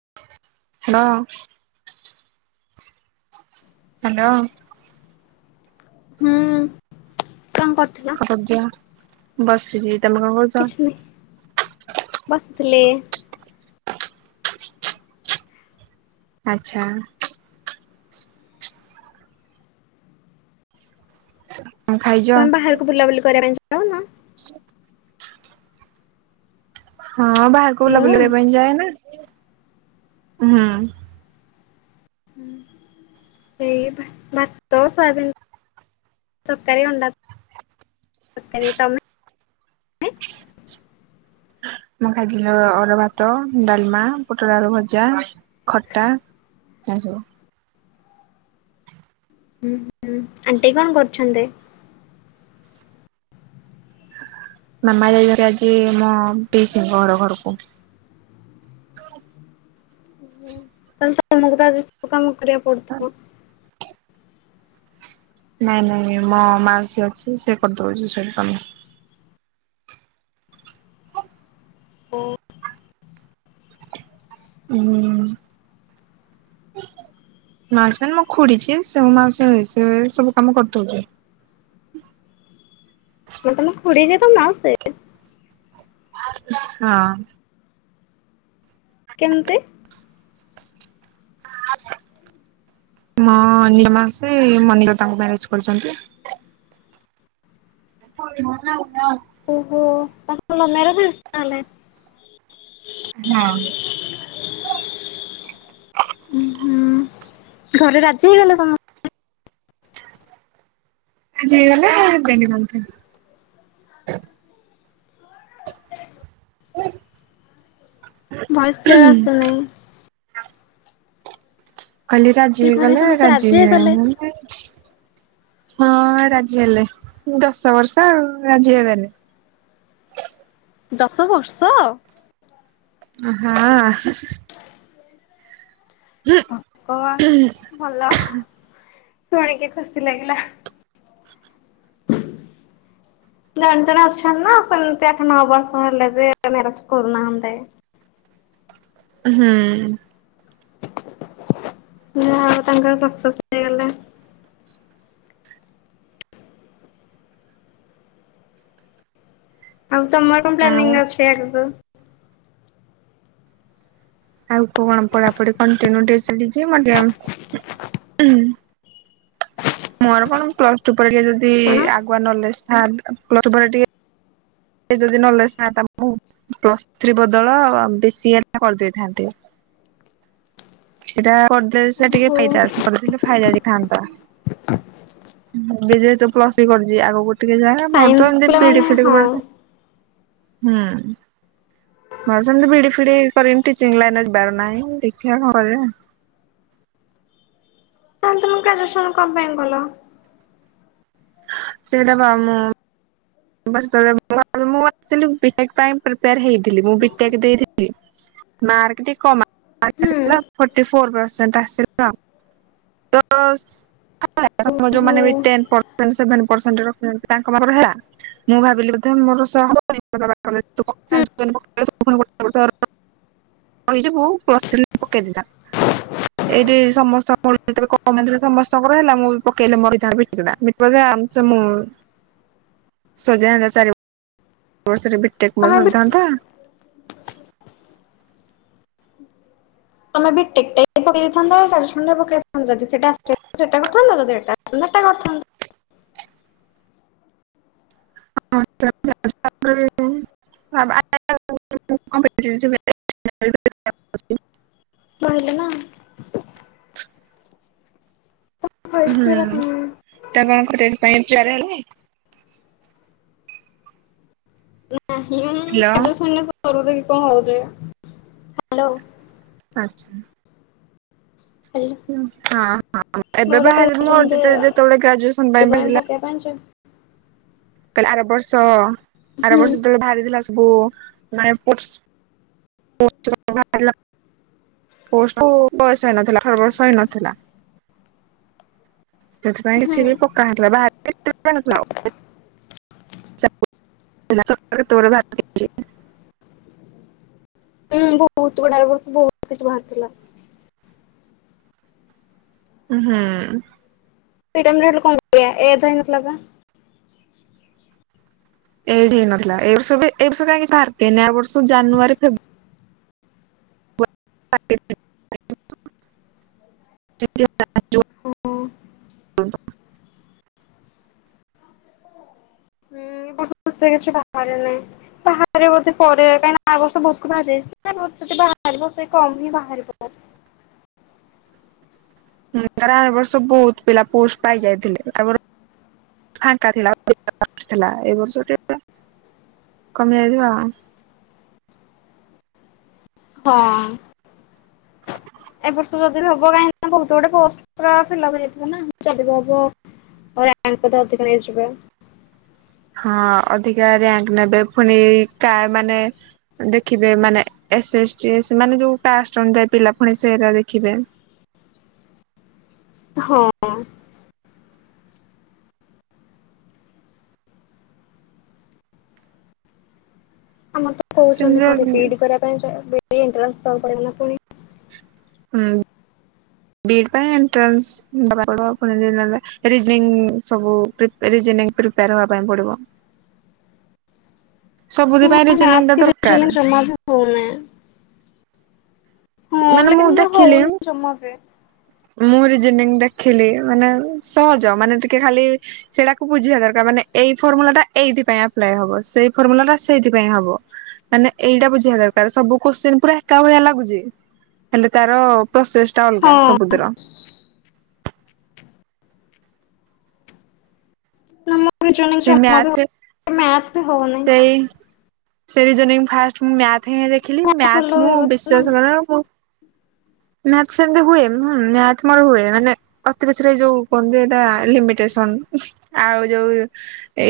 [unintelligible] Hello. ହୁଁ, କଣ କରୁଥିଲ? କଣ ବସିଛି, ତମେ କଣ କରୁଥିଲ? କିଛି ନାହିଁ ବସିଥିଲି। ଆଚ୍ଛା। କଣ ଖାଇଛ? ତମେ ବାହାରକୁ ବୁଲାବୁଲି କରିବା ପାଇଁ ଯାଉନ। ହ [inaudible] ହଁ, ବାହାରକୁ ବୁଲାବୁଲି ମୁଁ କରିବା ପାଇଁ ଯାଏ ନା ହୁଁ। ହଁ ସେଇ ମତ ସାବ [unintelligible] ତରକାରି ଅଣ୍ଡା ତରକାରି। ତମେ ମୁଁ ଖାଇଥିଲି ଅରୁଆଭାତ, ଡାଲମା, ପୋଟଳଆଳୁ ଭଜା, ଖଟା। ଆୁ [unintelligible] ହୁଁ ହୁଁ, ଆଣ୍ଟି କଣ କରୁଛନ୍ତି? ମାମା ଯାଇଛନ୍ତି ଆଜି ମୋ ପିଇସିଙ୍କ ଘର ଘରକୁ। ତାହଲେ ତମକୁ ଆଜି ସବୁ କାମ କରିବାକୁ ପଡୁଥିବ। ନାଇଁ ନାଇଁ ମୋ ମାଉସୀ ଅଛି ସେ କରିଦଉଛି ସବୁ କାମ। ଓ ହୁଁ ମାଉସୀ ମାନେ ମୋ ଖୁଡି ଯିଏ ସିଏ ମୋ ମାଉସୀ ହେବେ ସେ ସବୁ କାମ କରିଦଉଛନ୍ତି। ମାନେ ତମ ଖୁଡି ଯିଏ ତମ ମାଉସୀ ସିଏ। ହଁ। କେମିତି? ହଁ, ମୋ ନିଜ ମାଉସୀ ମୋ ନିଜ ଦାଦାଙ୍କୁ ମ୍ୟାରେଜ କରିଛନ୍ତି। [inaudible] ଓହୋ, ତାଙ୍କର ଲଭ୍ ମ୍ୟାରେଜ୍ ହେଇଛି ତାହା ହେଲେ। ହଁ। ହୁଁ, ଘରେ ରାଜି ହେଇଗଲେ ସମସ୍ତେ। ରାଜି ହେଇଗଲେ। ହେ [unintelligible] ଭଲସେ ଆସୁ ନାଇଁ। କାଲି ରାଜି ହେଇଗଲେ ରାଜି ହେଇଗଲେ ହଁ ରାଜି ହେଲେ ଦଶ ବର୍ଷ ଆଉ ରାଜି ହେବେନି। ଦଶ ବର୍ଷ। ହଁ। ହୁଁ। ଓ ଆ ଭଲ ଶୁଣିକି ଖୁସି ଲାଗିଲା। [unintelligible] [unintelligible] ବର୍ଷ ହେଲା ବି [unintelligible] କରୁନାହାନ୍ତି। ହୁଁ। ନା ଆଉ ତାଙ୍କର [unintelligible] ହେଇଗଲା। ଆଉ ତମର କଣ ଆଉ ପ୍ଲାନିଂ ଅଛି ଆଗକୁ? ଆଉ କଣ ପଢାପଢି କଣ୍ଟିନ୍ୟୁଟି ଚାଲିଛି। ମୋର କଣ ପ୍ଲସ ଟୁ ପରେ ଟିକେ ଯଦି କଣ? ଆଗୁଆ ନଲେଜ ଥାଆନ୍ତା ପ୍ଲସ୍ ଟୁ ପରେ ଟିକେ ସେତେ ଯଦି ନଲେଜ୍ ଥାଆନ୍ତା ମୁଁ ପ୍ଲସ ଥ୍ରି ବଦଳ ପି ସି ଆ ର ହେଲା କରିଦେଇଥାନ୍ତି। [unintelligible] ସେଇଟା କରିଦେ ସେ ଟିକେ ଓହୋ ଫାଇଦା, କରିଦେଲେ ଫାଇଦା ହେଇଥାନ୍ତା। ଏବେ ଯେହେତୁ ପ୍ଲସ ଥ୍ରି କରୁଛି ଆଗକୁ ଟିକେ ଯାହା ମୋର ତ ସାଇନ୍ସ ଏମତି ବିଡି ପିଲାମାନେ ଫିଡି ହଁ ହୁଁ। ହଁ ସେମିତି ବିଡି ଫିଡି କରି ଟିଚିଂ ଲାଇନରେ ଯିବାର ନାହିଁ ଦେଖିବା କଣ କରିବା। ତାହେଲେ ତମେ ଗ୍ରାଜୁଏସନ କଣ ପାଇଁ କଲ। ସେଇଟା ବା ମୁଁ ମୁଁ ଆକଚୁଆଲି ବିଟେକ୍ ପାଇଁ ପ୍ରିପେଆର ହେଇଥିଲି ମୁଁ ବିଟେକ ଦେଇଥିଲି। ମାର୍କ ଟିକେ କମ୍ ହୁଁ ଆସିଥିଲା। ଫୋର୍ଟି ଫୋର୍ ପର୍ସେଣ୍ଟ ଆସିଥିଲା। ଦଶ ଓହୋ ଯୋଉମାନେ ବି ଟେନ ପଢୁଛନ୍ତି ସେଭେନ୍ ପରସେଣ୍ଟ ରଖୁଛନ୍ତି। ତାଙ୍କ ପାଇଁ ହେଲା ମୁଁ ଭାବିଲି ବୋଧେ ମୋର ସ ହବ [inaudible] [unintelligible] ହୁଁ ଏଇଠି ସମସ୍ତ ମ [inaudible] ସମସ୍ତଙ୍କର ହେଲା ମୁଁ ବି ପକେଇଲେ ମୋର ଏଇ ବୋଧେ [inaudible] ସରିଥାନ୍ତା, ଚାରି ବର୍ଷରେ ବିଟେକ୍ ମୋର ତମେ ବି ସରିଥାନ୍ତା। ତମେ ବିଟେକ୍ ଟା ବି ପକେଇ ଦେଇଥାନ୍ତ। ଗ୍ରାଜୁଏସନ୍ ଟା ପକେଇଥାନ୍ତ ଯଦି ସେଟା ଆସିଥାନ୍ତା ସେଟା କରିଥାନ୍ତ। ଯଦି ଏଇଟା ଆସିଥାନ୍ତା ଏଇଟା କରିଥାନ୍ତ। [unintelligible] ରହିଲେ ନା। ଭଏସ କ୍ଲିୟର ହୁଁ। [inaudible] ଆସୁନି ହ୍ୟାଲୋ [inaudible] ହାଲୋ। ଆଛା। ହ୍ୟାଲୋ ହଁ, ହଁ ଏବେ ଘରେ ବାହାରିଲି ମୋ କହୁଛନ୍ତି ଯେତେବେଳେ ଗ୍ରାଜୁଏସନ ପାଇଁ ବାହାରିଲା ପାଞ୍ଚ। କହିଲେ ଆର ବର୍ଷ ଆର ହୁଁ ବର୍ଷ ଯେତେବେଳେ ବାହାରିଥିଲା ସବୁ ମାନେ [unintelligible] [unintelligible] [unintelligible] କୁ ବୟସ ହେଇନଥିଲା [unintelligible] ବର୍ଷ ହେଇନଥିଲା। ସେଥିପାଇଁ ହୁଁ କିଛି ବି ପକା ହେଥିଲା ବା [unintelligible] [unintelligible] ହୁଁ ବହୁତ ଗୁଡ ବର୍ଷ ବହୁତ କିଛି ବାହାରିଥିଲା ହୁଁ ସେ ଟାଇମ ରେ ହେଲେ କଣ କରିବା ଏଜ ହେଇନଥିଲା ବା ଏଜ ହେଇ ନଥିଲା ଏ ବର୍ଷ ଏ ବର୍ଷ କାହିଁକି ବାହାର କେ ବର୍ଷ ଜାନୁଆରୀ ଫେବୃଆରୀ [unintelligible] ହଁ [unintelligible] ହୁଁ ଏ ବର୍ଷୁଛ ପାହାାରେରେ ନାଇ ପାହାାରେରେ ବୋଧେ ପରେେ କାଇଁକ ଆ ବର୍ଷ ବହୁତ କ ବାହାରଛି [unintelligible] ଭତେ ବାହାରିବ ସେଇ କମ ହିଁ ବାହାରିବ ହୁଁ ଧାର ଏ ବର୍ଷ ବହୁତ ପିଲା ପୋଷ୍ଟ ପାଇ ଯାଇଥିଲେ ତା ଫାଙ୍କା ଥିଲାଥିଲା ଏ ବର୍ଷ ଟିକେ କମି ଯାଇଥିବ ଆଉ ହଁ ଏ ବର୍ଷ ଯଦି ବି ହବ କାହିଁକି କହୁ ଗୋଟେ ଗୋଟେ ପୋଷ୍ଟ ର ଫିଲ ଉପ ହେଇଯାଇ ଥିବ ନା ହବ ପରେ ଆଙ୍କୁ ତ ଅଧିକ ନେଇଯିବ ହଁ ଅଧିକା ରାଙ୍କ ନେବେ ପୁଣି କା ମାନେ ଦେଖିବେ ମାନେ ଏସ୍ ଏସ୍ଟି ମାନେ ଯୋଉ କାଷ୍ଟ ଅନୁଯାୟୀ ପିଲା ପୁଣି ସୋ ଦେଖିବେ ହଁ ଆମର ତ କହୁଛନ୍ତି ସେମିତି ଘରେ ବିଇଡି କରିବା ପାଇଁ ଏଣ୍ଟାନ୍ସ ଦବାକୁ ପଡିବ ନା ପୁଣି ହୁଁ ବି ଇ ଡ଼ ପାଇଁ ଏଣ୍ଟ୍ରନ୍ସ ବା ପ ପୁଣିଲେଜନି ସବୁ ରିଜିନିଂ ସବୁ ପ୍ରେପେୟର ହବା ପାଇଁ ପଡିବ ସବୁଥି ପାଇଁ ରୀଜିନିଂ ଟା ଦରକାର ହଉନି ହଁ ମାନେ ହେଲେ ମୁଁ କିନ୍ତୁ ମୋର ଦେଖିଲି ହଉନି ଜମା ବି ମୁଁ ରିଯିନୀଙ୍ଗ ଦେଖିଲି ମାନେ ସହଜ ମାନେ ଟିକେ ଖାଲି ସେଇଟାକୁ ବୁଝିବା ଦରକାର ମାନେ ଏଇ ଫର୍ମୁଲା ଟା ଏଇଥିପାଇଁ ଆପ୍ଲାଏ ହବ ସେଇ ଫର୍ମୁଲାଟା ସେଇଥିପାଇଁ ହବ ମାନେ ଏଇଟା ବୁଝିବା ଦରକାର ସବୁ କୋଶ୍ଚିିନ ପୁରା ଏକା ଭଳିଆ ଲାଗୁଛି ହେଲେ ତାର ପ୍ରୋସେସ ଟା ଅଲଗା ସବୁଦ୍ର ସେ [unintelligible] ମ୍ୟାଥ ହଉନହିଁ ସେ ସେ ରେଗିଅନିଂ ଫାର୍ଷ୍ଟ ମୁଁ ମ୍ୟାଥ ହିଁ ଦେଖିଲି ଭଲ ମ୍ୟାଥ ମୁ ବିଶ୍ବାସ କର ମୁଁ ମ୍ୟାଥ ସେମିତି ହୁଏ ମୋର ହୁଏ ମାନେ ଅତି ବେଶୀରେ ଯୋଉ କୁହନ୍ତୁ ଏଇଟା ଲିମିଟେସନ ଆଉ ଯୋଉ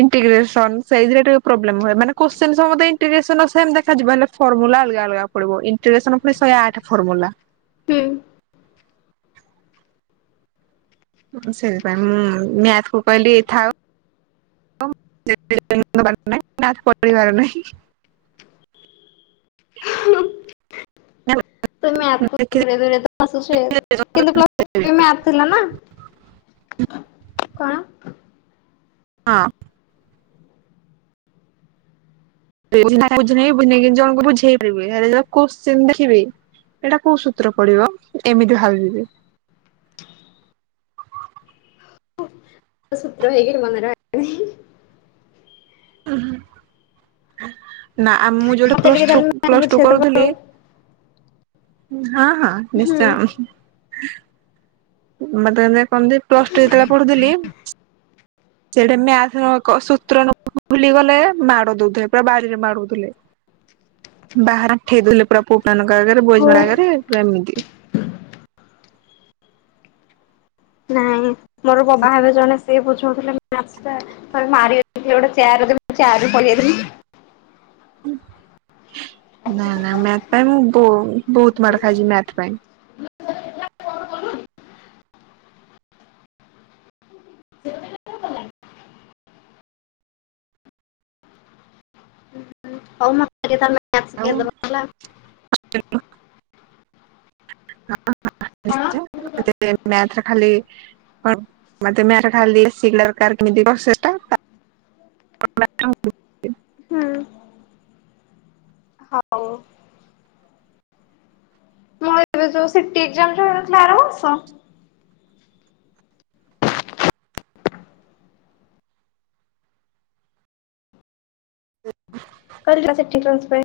ଇଣ୍ଟିଗ୍ରେସନ ସେଇଥିରେ ଟିକେ ପ୍ରୋବ୍ଲେମ ହୁଏ ମାନେ କ୍ୱେଷ୍ଟିନ ସମଷ୍ଟେ ଇନଟିଗ୍ରେସନର ସେମ ଦେଖାଯିବ ହେ ଫର୍ମୁଲା ଅଲଗା ଅଲଗା ପଡିବ ଇଣ୍ଗ୍ରେଗ୍ରେସନ ପୁଣି ଶହେ ଆଠ ଫର୍ମୁଲା। ହୁଁ ସେଇଥିପାଇଁ ମୁଁ ମ୍ୟାଥ କୁ କହିଲି ଟିକେ ଥାଉ [unintelligible] ପିବାର ନାହିଁ ତୁମେ ଆଖୁ ଦୂରେ ଦୂରେ ଆସିଛୁ କିନ୍ତୁ ମ୍ୟଥ [inaudible] ଥିଲା ନା କଣ ହଁ [inaudible] ବୁଝ ବୁଝୁଣ ବୁଝେଇ ପାରିବି କ ଦେଖିବି ଏଇଟା କୋଉ ସୂତ୍ର ପଡିବ ଏମିତି ଭାବିବି ସୂତ୍ର ହେରିକା ମନେ ରୁହେନି ଉ ହୁଁ ନା ମୁଁ ଯୋଉଠି ମତେ ପ୍ଲସ ଟିକେ ଥୁ ତାହେଲେ ମ୍ୟାଥ ପ୍ଲସ ଟୁ ବୁଝେଇ ଦବ କରୁଥିଲି ଆଉ ହଁ ହଁ ହୁଁ ନିଶ୍ଚୟ ମୋତେ ଏମତି କହନ୍ତି ପ୍ଲସ୍ ଟୁ ଯେତେବେଳେ ପଢୁଥିଲି। ସେଠି ମ୍ୟାଥ ମୋ କ- ସୂତ୍ର ନ- ଭୁଲି ଗଲେ ମାଡ ଦଉଥିଲେ ପୁରା ବାଡିରେ ବାଡ଼ଉଥିଲେ। ବାହାରେ ଆଣ୍ଠେଇ ଦେଲେ ପୁରା ପୁଅମାନଙ୍କ ଆଗରେ ବଏଜ୍ ହଉ ମାନ ଆଗରେ ପୁରା ଏମିତି। ନାଇଁ ମୋର କ- ବାହା ହେବେ ଜଣେ ସିଏ ବୁଝଉଥିଲେ [inaudible] ମାରି [inaudible] କିଏ ଗୋଟେ ଚିଆର ଦେବି ମୁଁ ଚିଆରରୁ ପଡ଼ିଯାଇଥିଲି। ନା ନା ମ୍ୟାଥ୍ ପାଇଁ ମୁଁ ବଉ ବହୁତ ମାଡ ଖାଇଛି ମ୍ୟାଥ୍ ପାଇଁ। [inaudible] ହଉ ମୁଁ [inaudible] ଆଉ କିଏ ଦବ? ହେଲା [inaudible] କଣ [inaudible] ମ୍ୟାଥ୍ ରେ ଖାଲି ହଁ ମୋତେ ମ୍ୟାଥ୍ ଖାଲି [unintelligible] ସେଟା [inaudible] ହଁ। ହଉ। ମୁଁ ଏବେ ଯୋଉ ସିଟି ଏକ୍ଜାମ୍ ଯୋଉ ହେଇଥିଲା ଆର ବର୍ଷ। କରିଲା ସେଠି [unintelligible]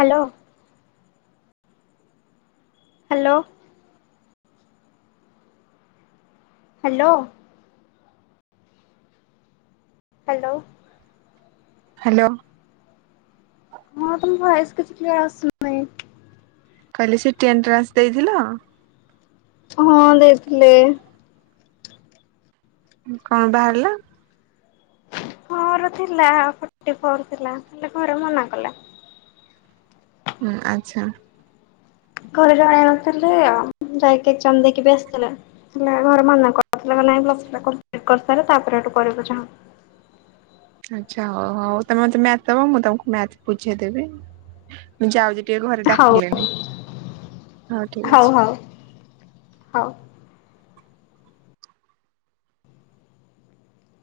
hello. Hello. Hello. Hello. Hello. ହଁ ତୋମ ଭଏସ୍ କିଛି କ୍ଲିୟର୍ ଆସୁନାହିଁ। କହିଲି ସିଟି ଏଣ୍ଟ୍ରାନ୍ସ ଦେଇଥିଲ? ହଁ ଦେଇଥିଲି। କଣ ବାହାରିଲା? ମୋର ଥିଲା ଫଟି ଫୋର୍ ଥିଲା ହେଲେ ଘରେ ମନା କଲେ। ହୁଁ, ଆଚ୍ଛା। ଘରେ ଜଣେଇ ନଥିଲି ଆଉ ଯାଇକି ଏକ୍ଜାମ୍ ଦେଇକି ବି ଆସିଥିଲେ। ଥିଲେ ଘରେ ମନା କରିଥିଲେ କହିଲେ ଆଗ ପ୍ଲସ୍ ଥ୍ରୀ ଟା କମ୍ପ୍ଲିଟ୍ କରିସାରେ ତା ପରେ ଯାଇ କରିବୁ ଯାହା। ଆଚ୍ଛା, ହଉ ହଉ ତୋମେ ମୋତେ ମ୍ୟାଥ୍ ଦବ ମୁଁ ତୋମକୁ ମ୍ୟାଥ୍ ବୁଝେଇଦେବି। ମୁଁ ଯାଉଚି ଟିକେ ଘରେ ହଉ ଡାକିଲେଣି। ହଉ ଠିକ ଅଛି। ହଁ।